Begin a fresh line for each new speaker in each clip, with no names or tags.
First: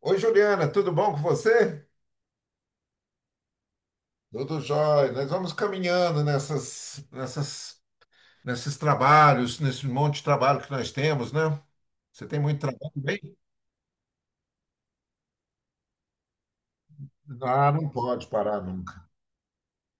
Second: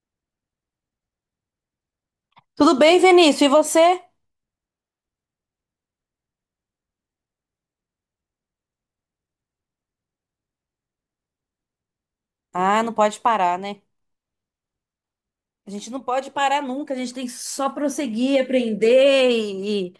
Oi, Juliana, tudo bom com você?
Tudo bem, Vinícius? E você?
Tudo jóia. Nós vamos caminhando nesses trabalhos, nesse monte de trabalho que nós temos, né? Você tem muito
Ah,
trabalho
não pode
bem?
parar, né? A gente não pode parar nunca, a gente tem que
Ah,
só
não pode
prosseguir,
parar, não.
aprender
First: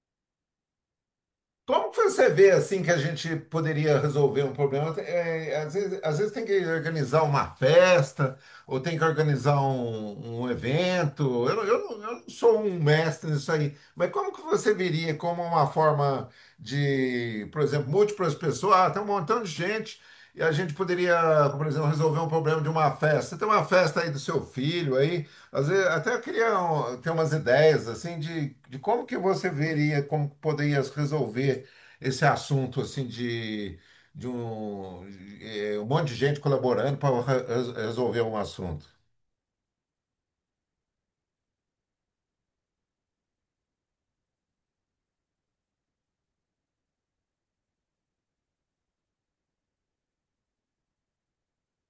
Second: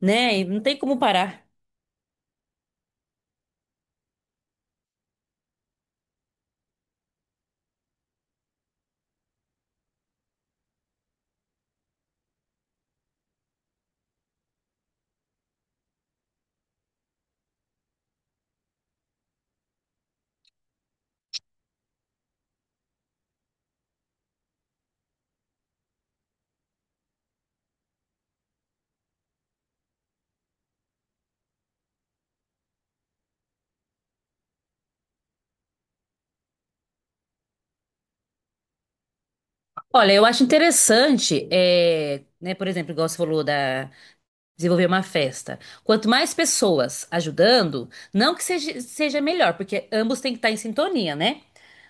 né? E não tem como parar.
Como que você vê assim que a gente poderia resolver um problema? É, às vezes tem que organizar uma festa ou tem que organizar um evento. Eu não sou um mestre nisso aí, mas como que você veria como uma forma de, por exemplo, múltiplas pessoas, ah, tem um montão de gente e a gente poderia, por exemplo, resolver um problema de uma festa. Tem uma festa aí do seu filho aí às vezes, até eu queria um, ter umas ideias assim de como que você veria, como que poderia resolver esse assunto assim de um, de, um monte de gente colaborando para resolver um assunto.
Olha, eu acho interessante, é, né, por exemplo, igual você falou da desenvolver uma festa. Quanto mais pessoas ajudando, não que seja melhor, porque ambos têm que estar em sintonia, né?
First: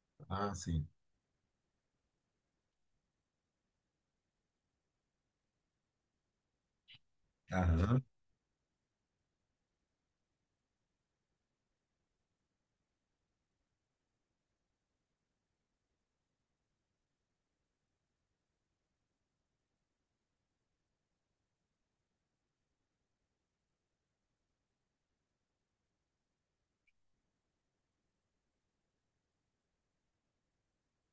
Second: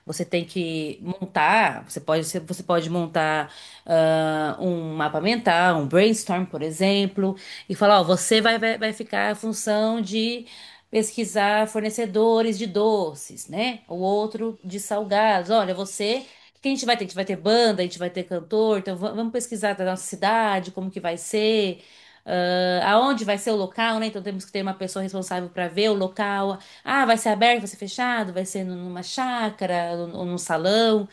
Você tem
Ah, sim.
que montar, você pode montar um mapa mental, um brainstorm, por exemplo, e falar,
Aham.
ó, você vai ficar a função de pesquisar fornecedores de doces, né? O outro de salgados. Olha, você o que a gente vai ter? A gente vai ter banda, a gente vai ter cantor, então vamos pesquisar da nossa cidade, como que vai ser aonde vai ser o local, né? Então temos que ter uma pessoa responsável para ver o local. Ah, vai ser aberto, vai ser fechado, vai ser numa chácara ou num salão.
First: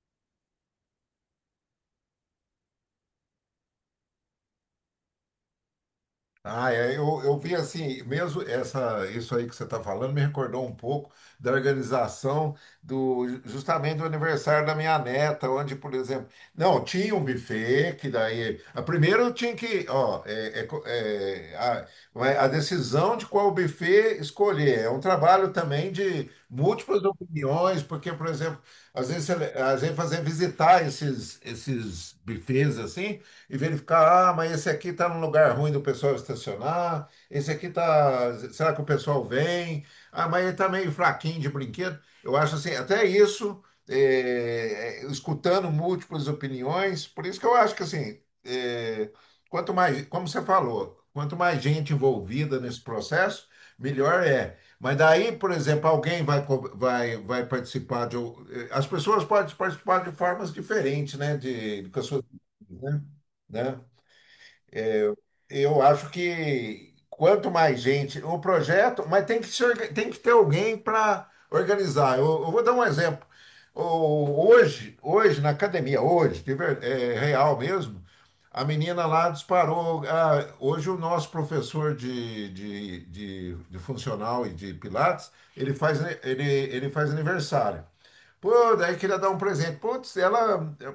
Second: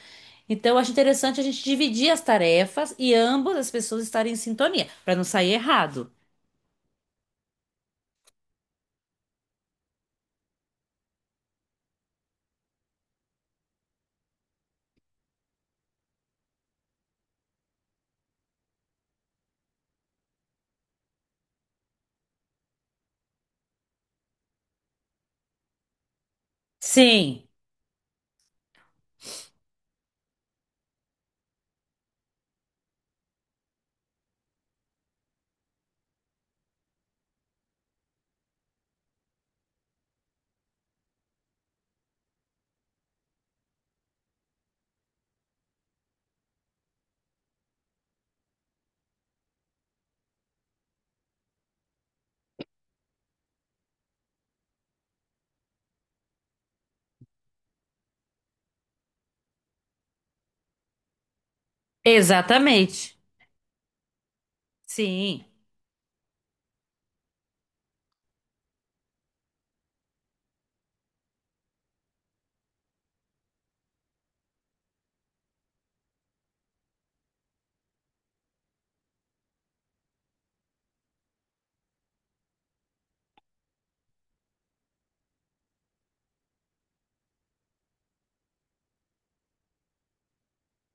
Então, eu acho interessante a gente dividir as tarefas e ambas as pessoas estarem em sintonia, para não sair errado.
Ah, é, eu vi assim, mesmo essa, isso aí que você está falando me recordou um pouco da organização do justamente do aniversário da minha neta, onde, por exemplo, não, tinha um buffet que daí, a primeira eu tinha que, ó, a decisão de qual buffet escolher, é um trabalho também de múltiplas
Sim,
opiniões, porque, por exemplo, às vezes, você- às vezes fazer visitar esses, esses buffets assim, e verificar, ah, mas esse aqui está num lugar ruim do pessoal estacionar, esse aqui está, será que o pessoal vem? Ah, mas ele está meio fraquinho de brinquedo. Eu acho assim, até isso, escutando múltiplas opiniões, por isso que eu acho que assim, quanto mais, como você falou, quanto mais gente envolvida nesse processo, melhor é. Mas daí, por exemplo, alguém vai, vai participar de. As pessoas podem participar de formas diferentes, né? De, com as suas, né?
exatamente.
Né?
Sim.
Eu acho que quanto mais gente, o projeto, mas tem que ser, tem que ter alguém para organizar. Eu vou dar um exemplo. Hoje na academia, hoje, é real mesmo, a menina lá disparou. Ah, hoje o nosso professor de funcional e de pilates, ele faz, ele faz aniversário. Pô, daí queria dar um presente. Putz, ela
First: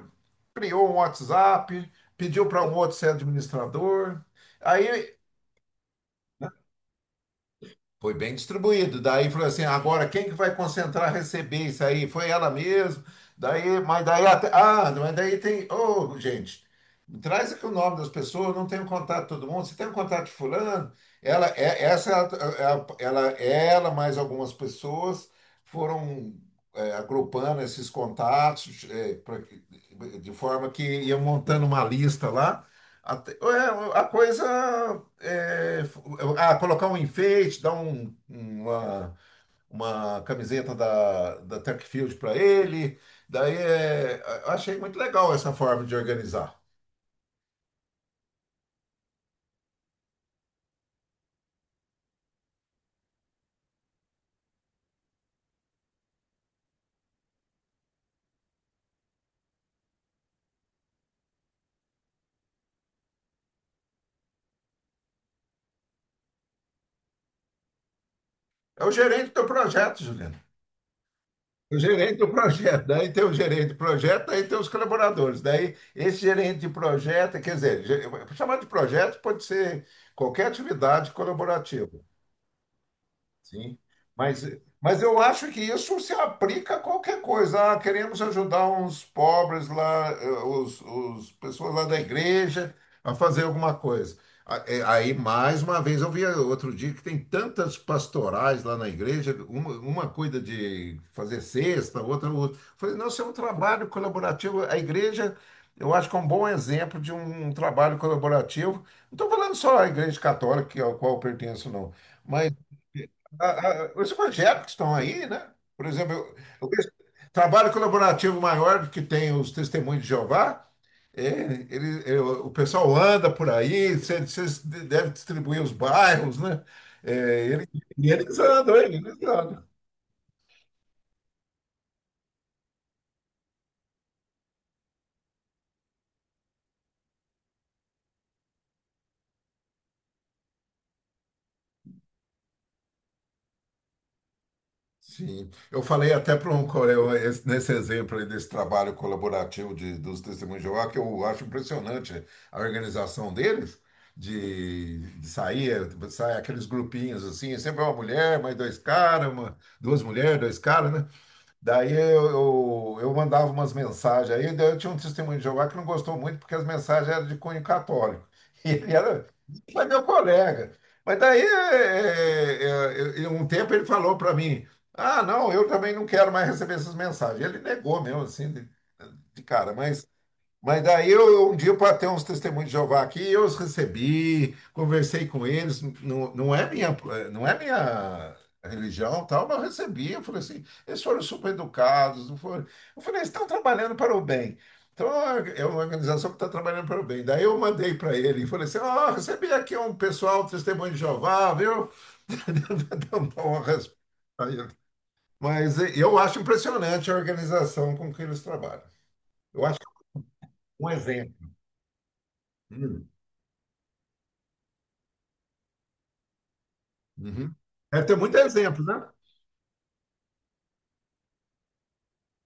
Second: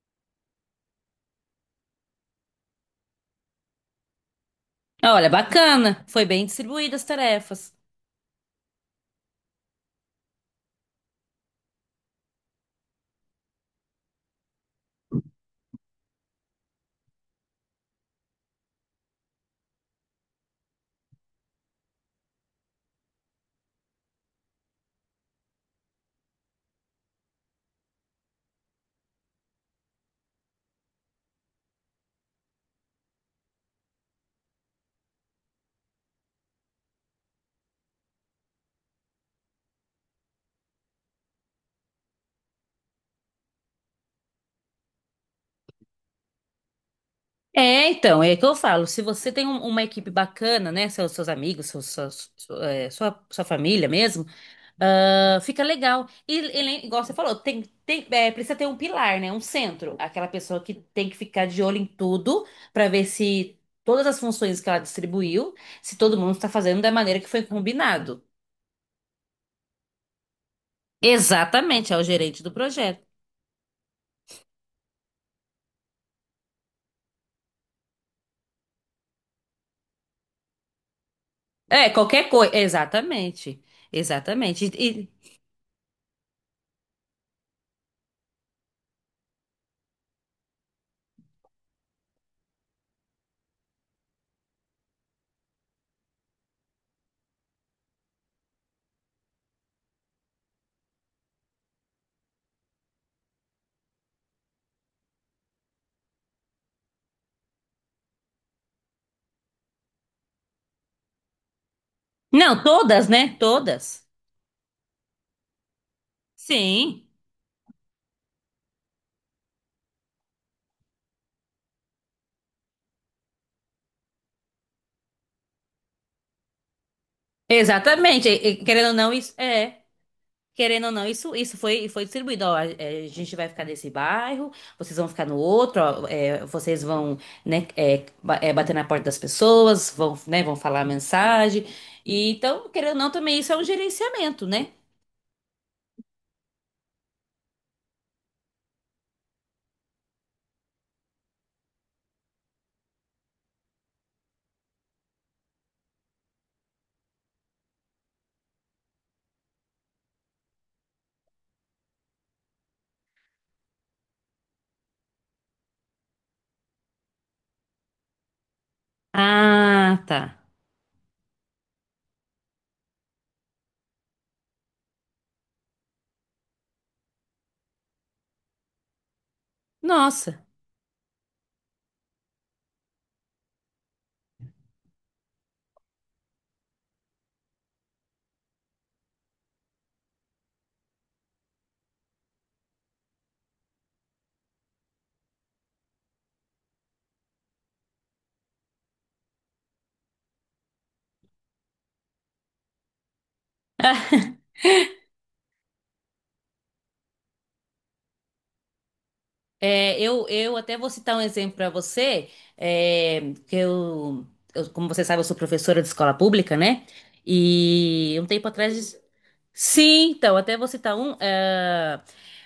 criou um WhatsApp, pediu para um outro ser administrador. Aí
Olha, bacana. Foi bem distribuídas as tarefas.
foi bem distribuído. Daí falou assim, agora quem que vai concentrar receber isso aí? Foi ela mesmo. Daí, mas daí até, ah, mas daí tem, ô, gente, traz aqui o nome das pessoas, eu não tenho contato de todo mundo. Você tem o contato de fulano? Ela é essa é a- é a- ela ela mais algumas pessoas foram é, agrupando esses contatos é, pra- de forma que iam montando uma lista lá. A coisa é, f- ah, colocar um enfeite, uma camiseta da Tech Field para ele. Daí é, eu achei muito legal essa forma de organizar.
É, então, é o que eu falo, se você tem uma equipe bacana, né, seus amigos, seus, suas- su- é, sua, sua família mesmo, fica legal. Igual você falou, precisa ter um pilar, né, um centro, aquela pessoa que tem que ficar de olho em tudo para ver se todas as funções que ela distribuiu, se todo mundo está fazendo da maneira que foi combinado.
É o gerente do projeto, Juliano. É o
Exatamente, é o
gerente do
gerente do
projeto.
projeto.
Daí tem o gerente do projeto, daí tem os colaboradores. Daí esse gerente de projeto, quer dizer, ge- chamar de projeto pode ser qualquer atividade
É,
colaborativa.
qualquer coisa, exatamente,
Sim. Mas,
exatamente.
mas eu acho que isso se aplica a qualquer coisa. Ah, queremos ajudar uns pobres lá, eh, os pessoas lá da igreja a fazer alguma coisa. A- eh, aí, mais uma vez, eu vi outro dia que tem tantas pastorais lá na igreja, uma cuida de fazer cesta, outra, outra. Falei, não, isso é um trabalho colaborativo. A igreja, eu acho que é um bom exemplo de um trabalho colaborativo. Não estou falando só a igreja católica, que- ao qual eu pertenço, não
Não, todas, né, todas.
os projetos que estão aí, né? Por exemplo, eu penso-
Sim.
trabalho colaborativo maior que tem os Testemunhos de Jeová, é, o pessoal anda por aí, vocês devem distribuir os bairros, né? E
Exatamente.
eles andam,
Querendo ou
eles
não, isso
andam.
é. Querendo ou não, foi distribuído. Ó, a, é, a gente vai ficar nesse bairro, vocês vão ficar no outro, ó, é, vocês vão, né, bater na porta das pessoas, vão, né, vão falar a mensagem. E, então, querendo ou não, também isso é um gerenciamento, né?
Sim, eu falei até para um coreano nesse exemplo aí desse trabalho colaborativo de, dos testemunhos de Jeová, que eu acho impressionante a organização deles, de sair, sai aqueles grupinhos assim, sempre uma mulher, mais dois caras, uma, duas mulheres, dois caras, né? Eu mandava umas mensagens aí, daí eu tinha um testemunho de Jeová que não gostou muito porque as mensagens eram de cunho católico. E ele era, foi meu
Ah, tá.
colega. Mas daí, um tempo ele falou para mim, ah, não, eu também não quero mais receber essas mensagens. Ele negou mesmo, assim, de cara. Mas
Nossa.
mas daí eu, um dia para ter uns testemunhos de Jeová aqui, eu os recebi, conversei com eles, não, não é minha, não é minha religião, tal, mas eu recebi, eu falei assim, eles foram super educados, não foram. Eu falei, eles estão trabalhando para o bem. Então é uma organização que está trabalhando para o bem. Daí eu mandei para ele e falei assim, ó, recebi aqui um pessoal, testemunho de Jeová, viu? Dá uma resposta a ele. Mas eh, eu acho impressionante a organização com que eles trabalham. Eu acho que
É, eu até
é um
vou citar um
exemplo.
exemplo para você, é, que como você sabe, eu sou professora de escola pública, né?
Uhum. Deve ter
E um
muitos
tempo
exemplos,
atrás.
né?
Sim, então, até vou citar um.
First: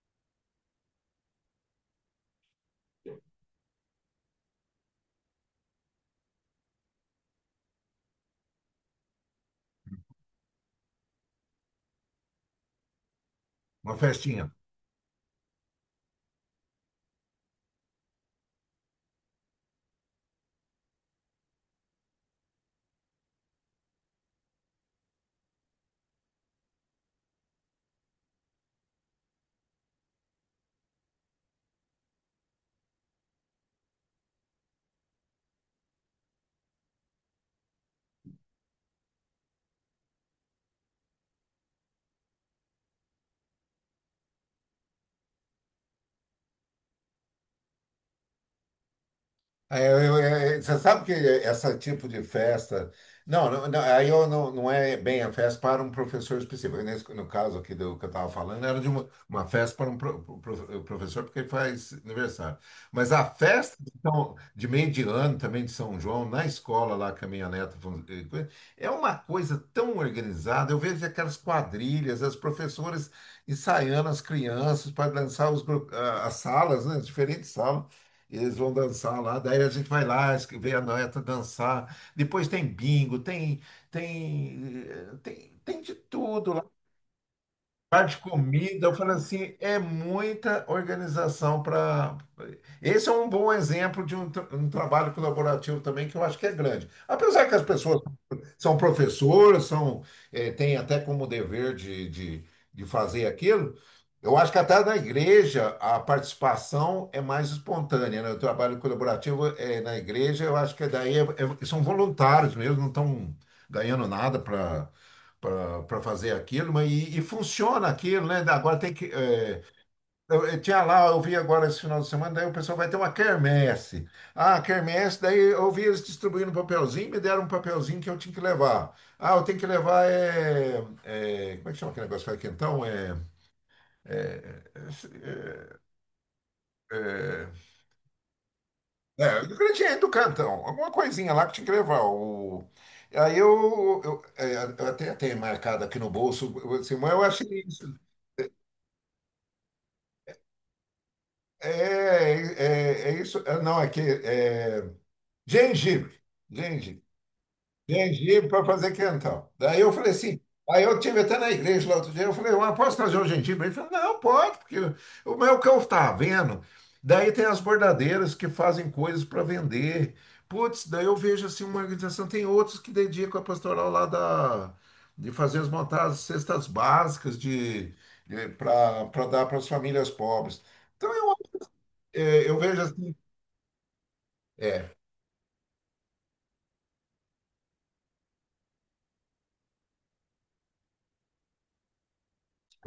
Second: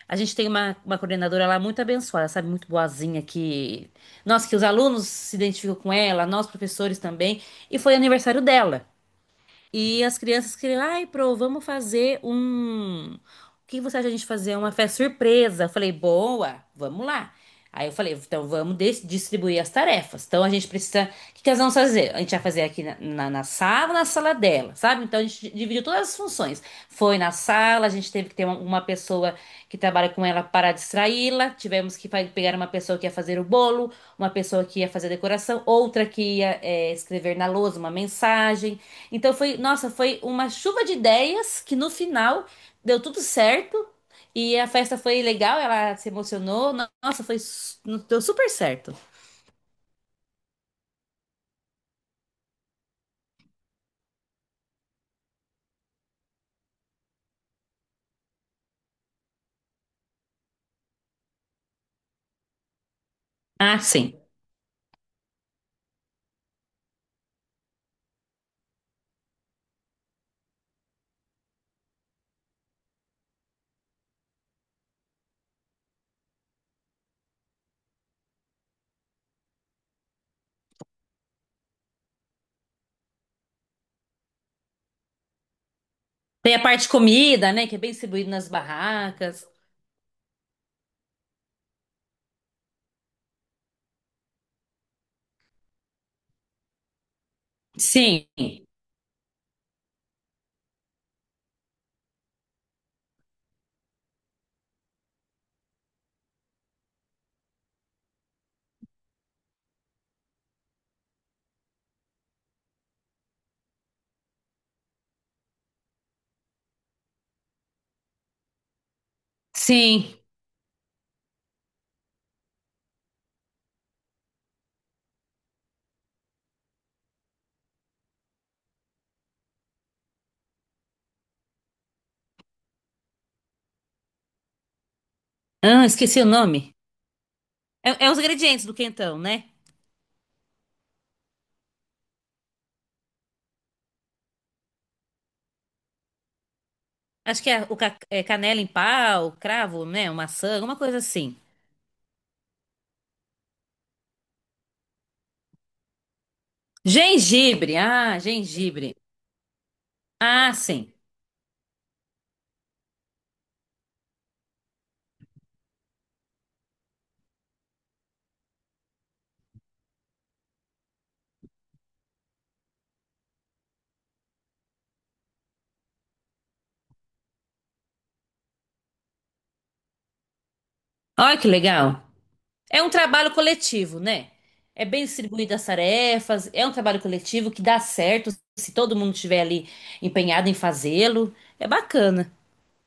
A gente tem uma coordenadora lá muito abençoada, sabe? Muito boazinha, que. Nossa, que os alunos se identificam com ela, nós professores também. E foi aniversário dela. E as crianças queriam, ai, pro, vamos fazer um. O que
Uma
você acha a gente
festinha.
fazer? Uma festa surpresa. Eu falei, boa, vamos lá. Aí eu falei, então vamos distribuir as tarefas. Então a gente precisa. O que que nós vamos fazer? A gente vai fazer aqui na sala dela, sabe? Então a gente dividiu todas as funções. Foi na sala, a gente teve que ter uma pessoa que trabalha com ela para distraí-la. Tivemos que pegar uma pessoa que ia fazer o bolo, uma pessoa que ia fazer a decoração, outra que ia escrever na lousa uma mensagem. Então foi, nossa, foi uma chuva de ideias que no final deu tudo certo e a festa foi legal, ela se emocionou. Nossa, deu super certo.
É, você sabe que esse tipo de festa. Não, não, não, aí eu não, não é bem a festa para um professor específico. Nesse, no caso aqui do que eu estava falando, era de uma festa para um professor, porque ele faz aniversário. Mas a festa
Ah,
de,
sim.
São- de meio de ano também de São João, na escola lá que a minha neta é uma coisa tão organizada. Eu vejo aquelas quadrilhas, as professoras ensaiando as crianças para dançar os, gru- ah, as salas, né, as diferentes salas. Eles vão dançar lá, daí a gente vai lá, es- vê a neta dançar. Depois tem bingo, tem, tem de tudo
Tem a
lá.
parte de comida, né, que é bem
Bar de
distribuído nas
comida, eu falo
barracas.
assim, é muita organização para. Esse é um bom exemplo de um, tra- um trabalho colaborativo também, que eu acho que é grande. Apesar que as pessoas
Sim,
são professoras, são, eh, têm até como dever de fazer aquilo. Eu acho que até na igreja a participação é mais espontânea, né? O trabalho colaborativo é na igreja, eu acho que daí são voluntários mesmo, não estão ganhando nada para fazer aquilo, mas e funciona aquilo, né? Agora tem que eh,
sim.
eu tinha lá, eu vi agora esse final de semana, daí o pessoal vai ter uma quermesse. Ah, quermesse, daí eu vi eles distribuindo papelzinho, me deram um papelzinho que eu tinha que levar. Ah, eu tenho que levar como é que chama aquele negócio que faz quentão? É,
Ah, esqueci o nome.
é, é,
É, é os ingredientes do quentão, né?
ingrediente do cantão, alguma coisinha lá que tinha que levar. O, aí eu, é, eu até tenho marcado aqui no bolso, assim, mas eu
Acho
achei
que é,
isso.
é canela em pau, cravo, né, maçã, alguma coisa assim.
É, é isso, é, não, é que é, gengibre. Gengibre. Gengibre para fazer
Gengibre.
quentão. Daí eu falei assim,
Ah,
aí
sim.
eu tive até na igreja lá outro dia, eu falei, mas posso trazer um gengibre? Ele falou, não, pode, porque o meu que eu estava vendo. Daí tem as bordadeiras que fazem coisas para vender. Putz, daí eu vejo assim uma organização, tem outros que dedicam a pastoral lá da, de fazer as montadas, cestas básicas de, para dar para as famílias pobres. Então
Olha que legal.
eu vejo
É um
assim,
trabalho coletivo, né? É bem distribuído as tarefas, é um trabalho coletivo que dá certo se todo mundo estiver ali empenhado em fazê-lo. É bacana.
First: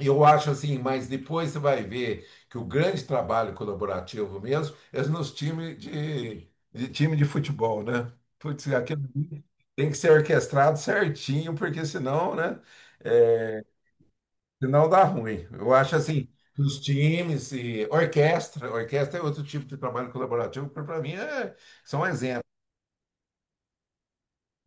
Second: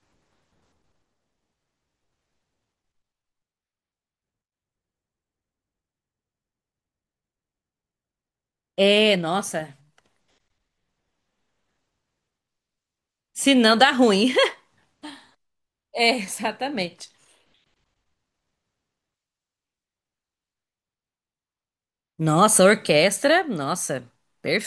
eu acho assim, mas depois você vai ver que o grande trabalho colaborativo mesmo é nos times de time de futebol, né? Putz, aquilo
É,
ali
nossa.
tem que ser orquestrado certinho, porque senão, né?
Se
É,
não, dá ruim.
senão dá ruim. Eu acho
É,
assim, os
exatamente.
times e orquestra, orquestra é outro tipo de trabalho colaborativo, que para mim é, são exemplos.
Nossa, a orquestra, nossa,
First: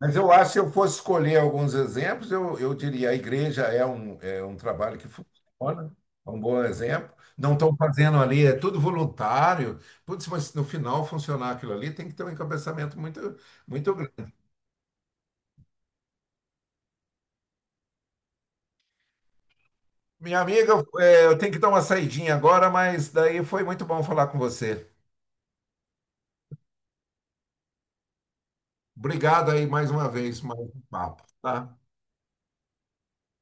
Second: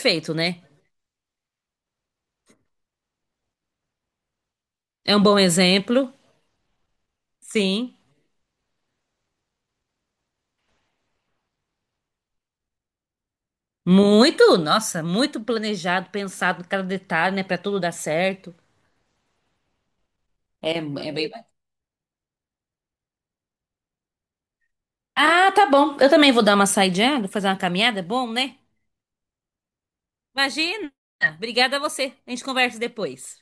Mas eu acho que se
né?
eu fosse escolher alguns exemplos, eu diria a igreja é um trabalho que
É um bom
funciona,
exemplo.
é um bom exemplo. Não estão
Sim.
fazendo ali, é tudo voluntário. Putz, mas no final funcionar aquilo ali tem que ter um encabeçamento muito, muito grande.
Muito, nossa, muito planejado, pensado em cada detalhe, né, pra tudo dar certo.
Minha
É,
amiga,
é
é,
bem.
eu tenho que dar uma saidinha agora, mas daí foi muito bom falar com você.
Ah, tá bom. Eu também vou dar uma saidinha, vou fazer uma caminhada, é bom, né?
Obrigado aí mais uma vez, mais um
Imagina!
papo, tá?
Obrigada a você. A gente conversa depois.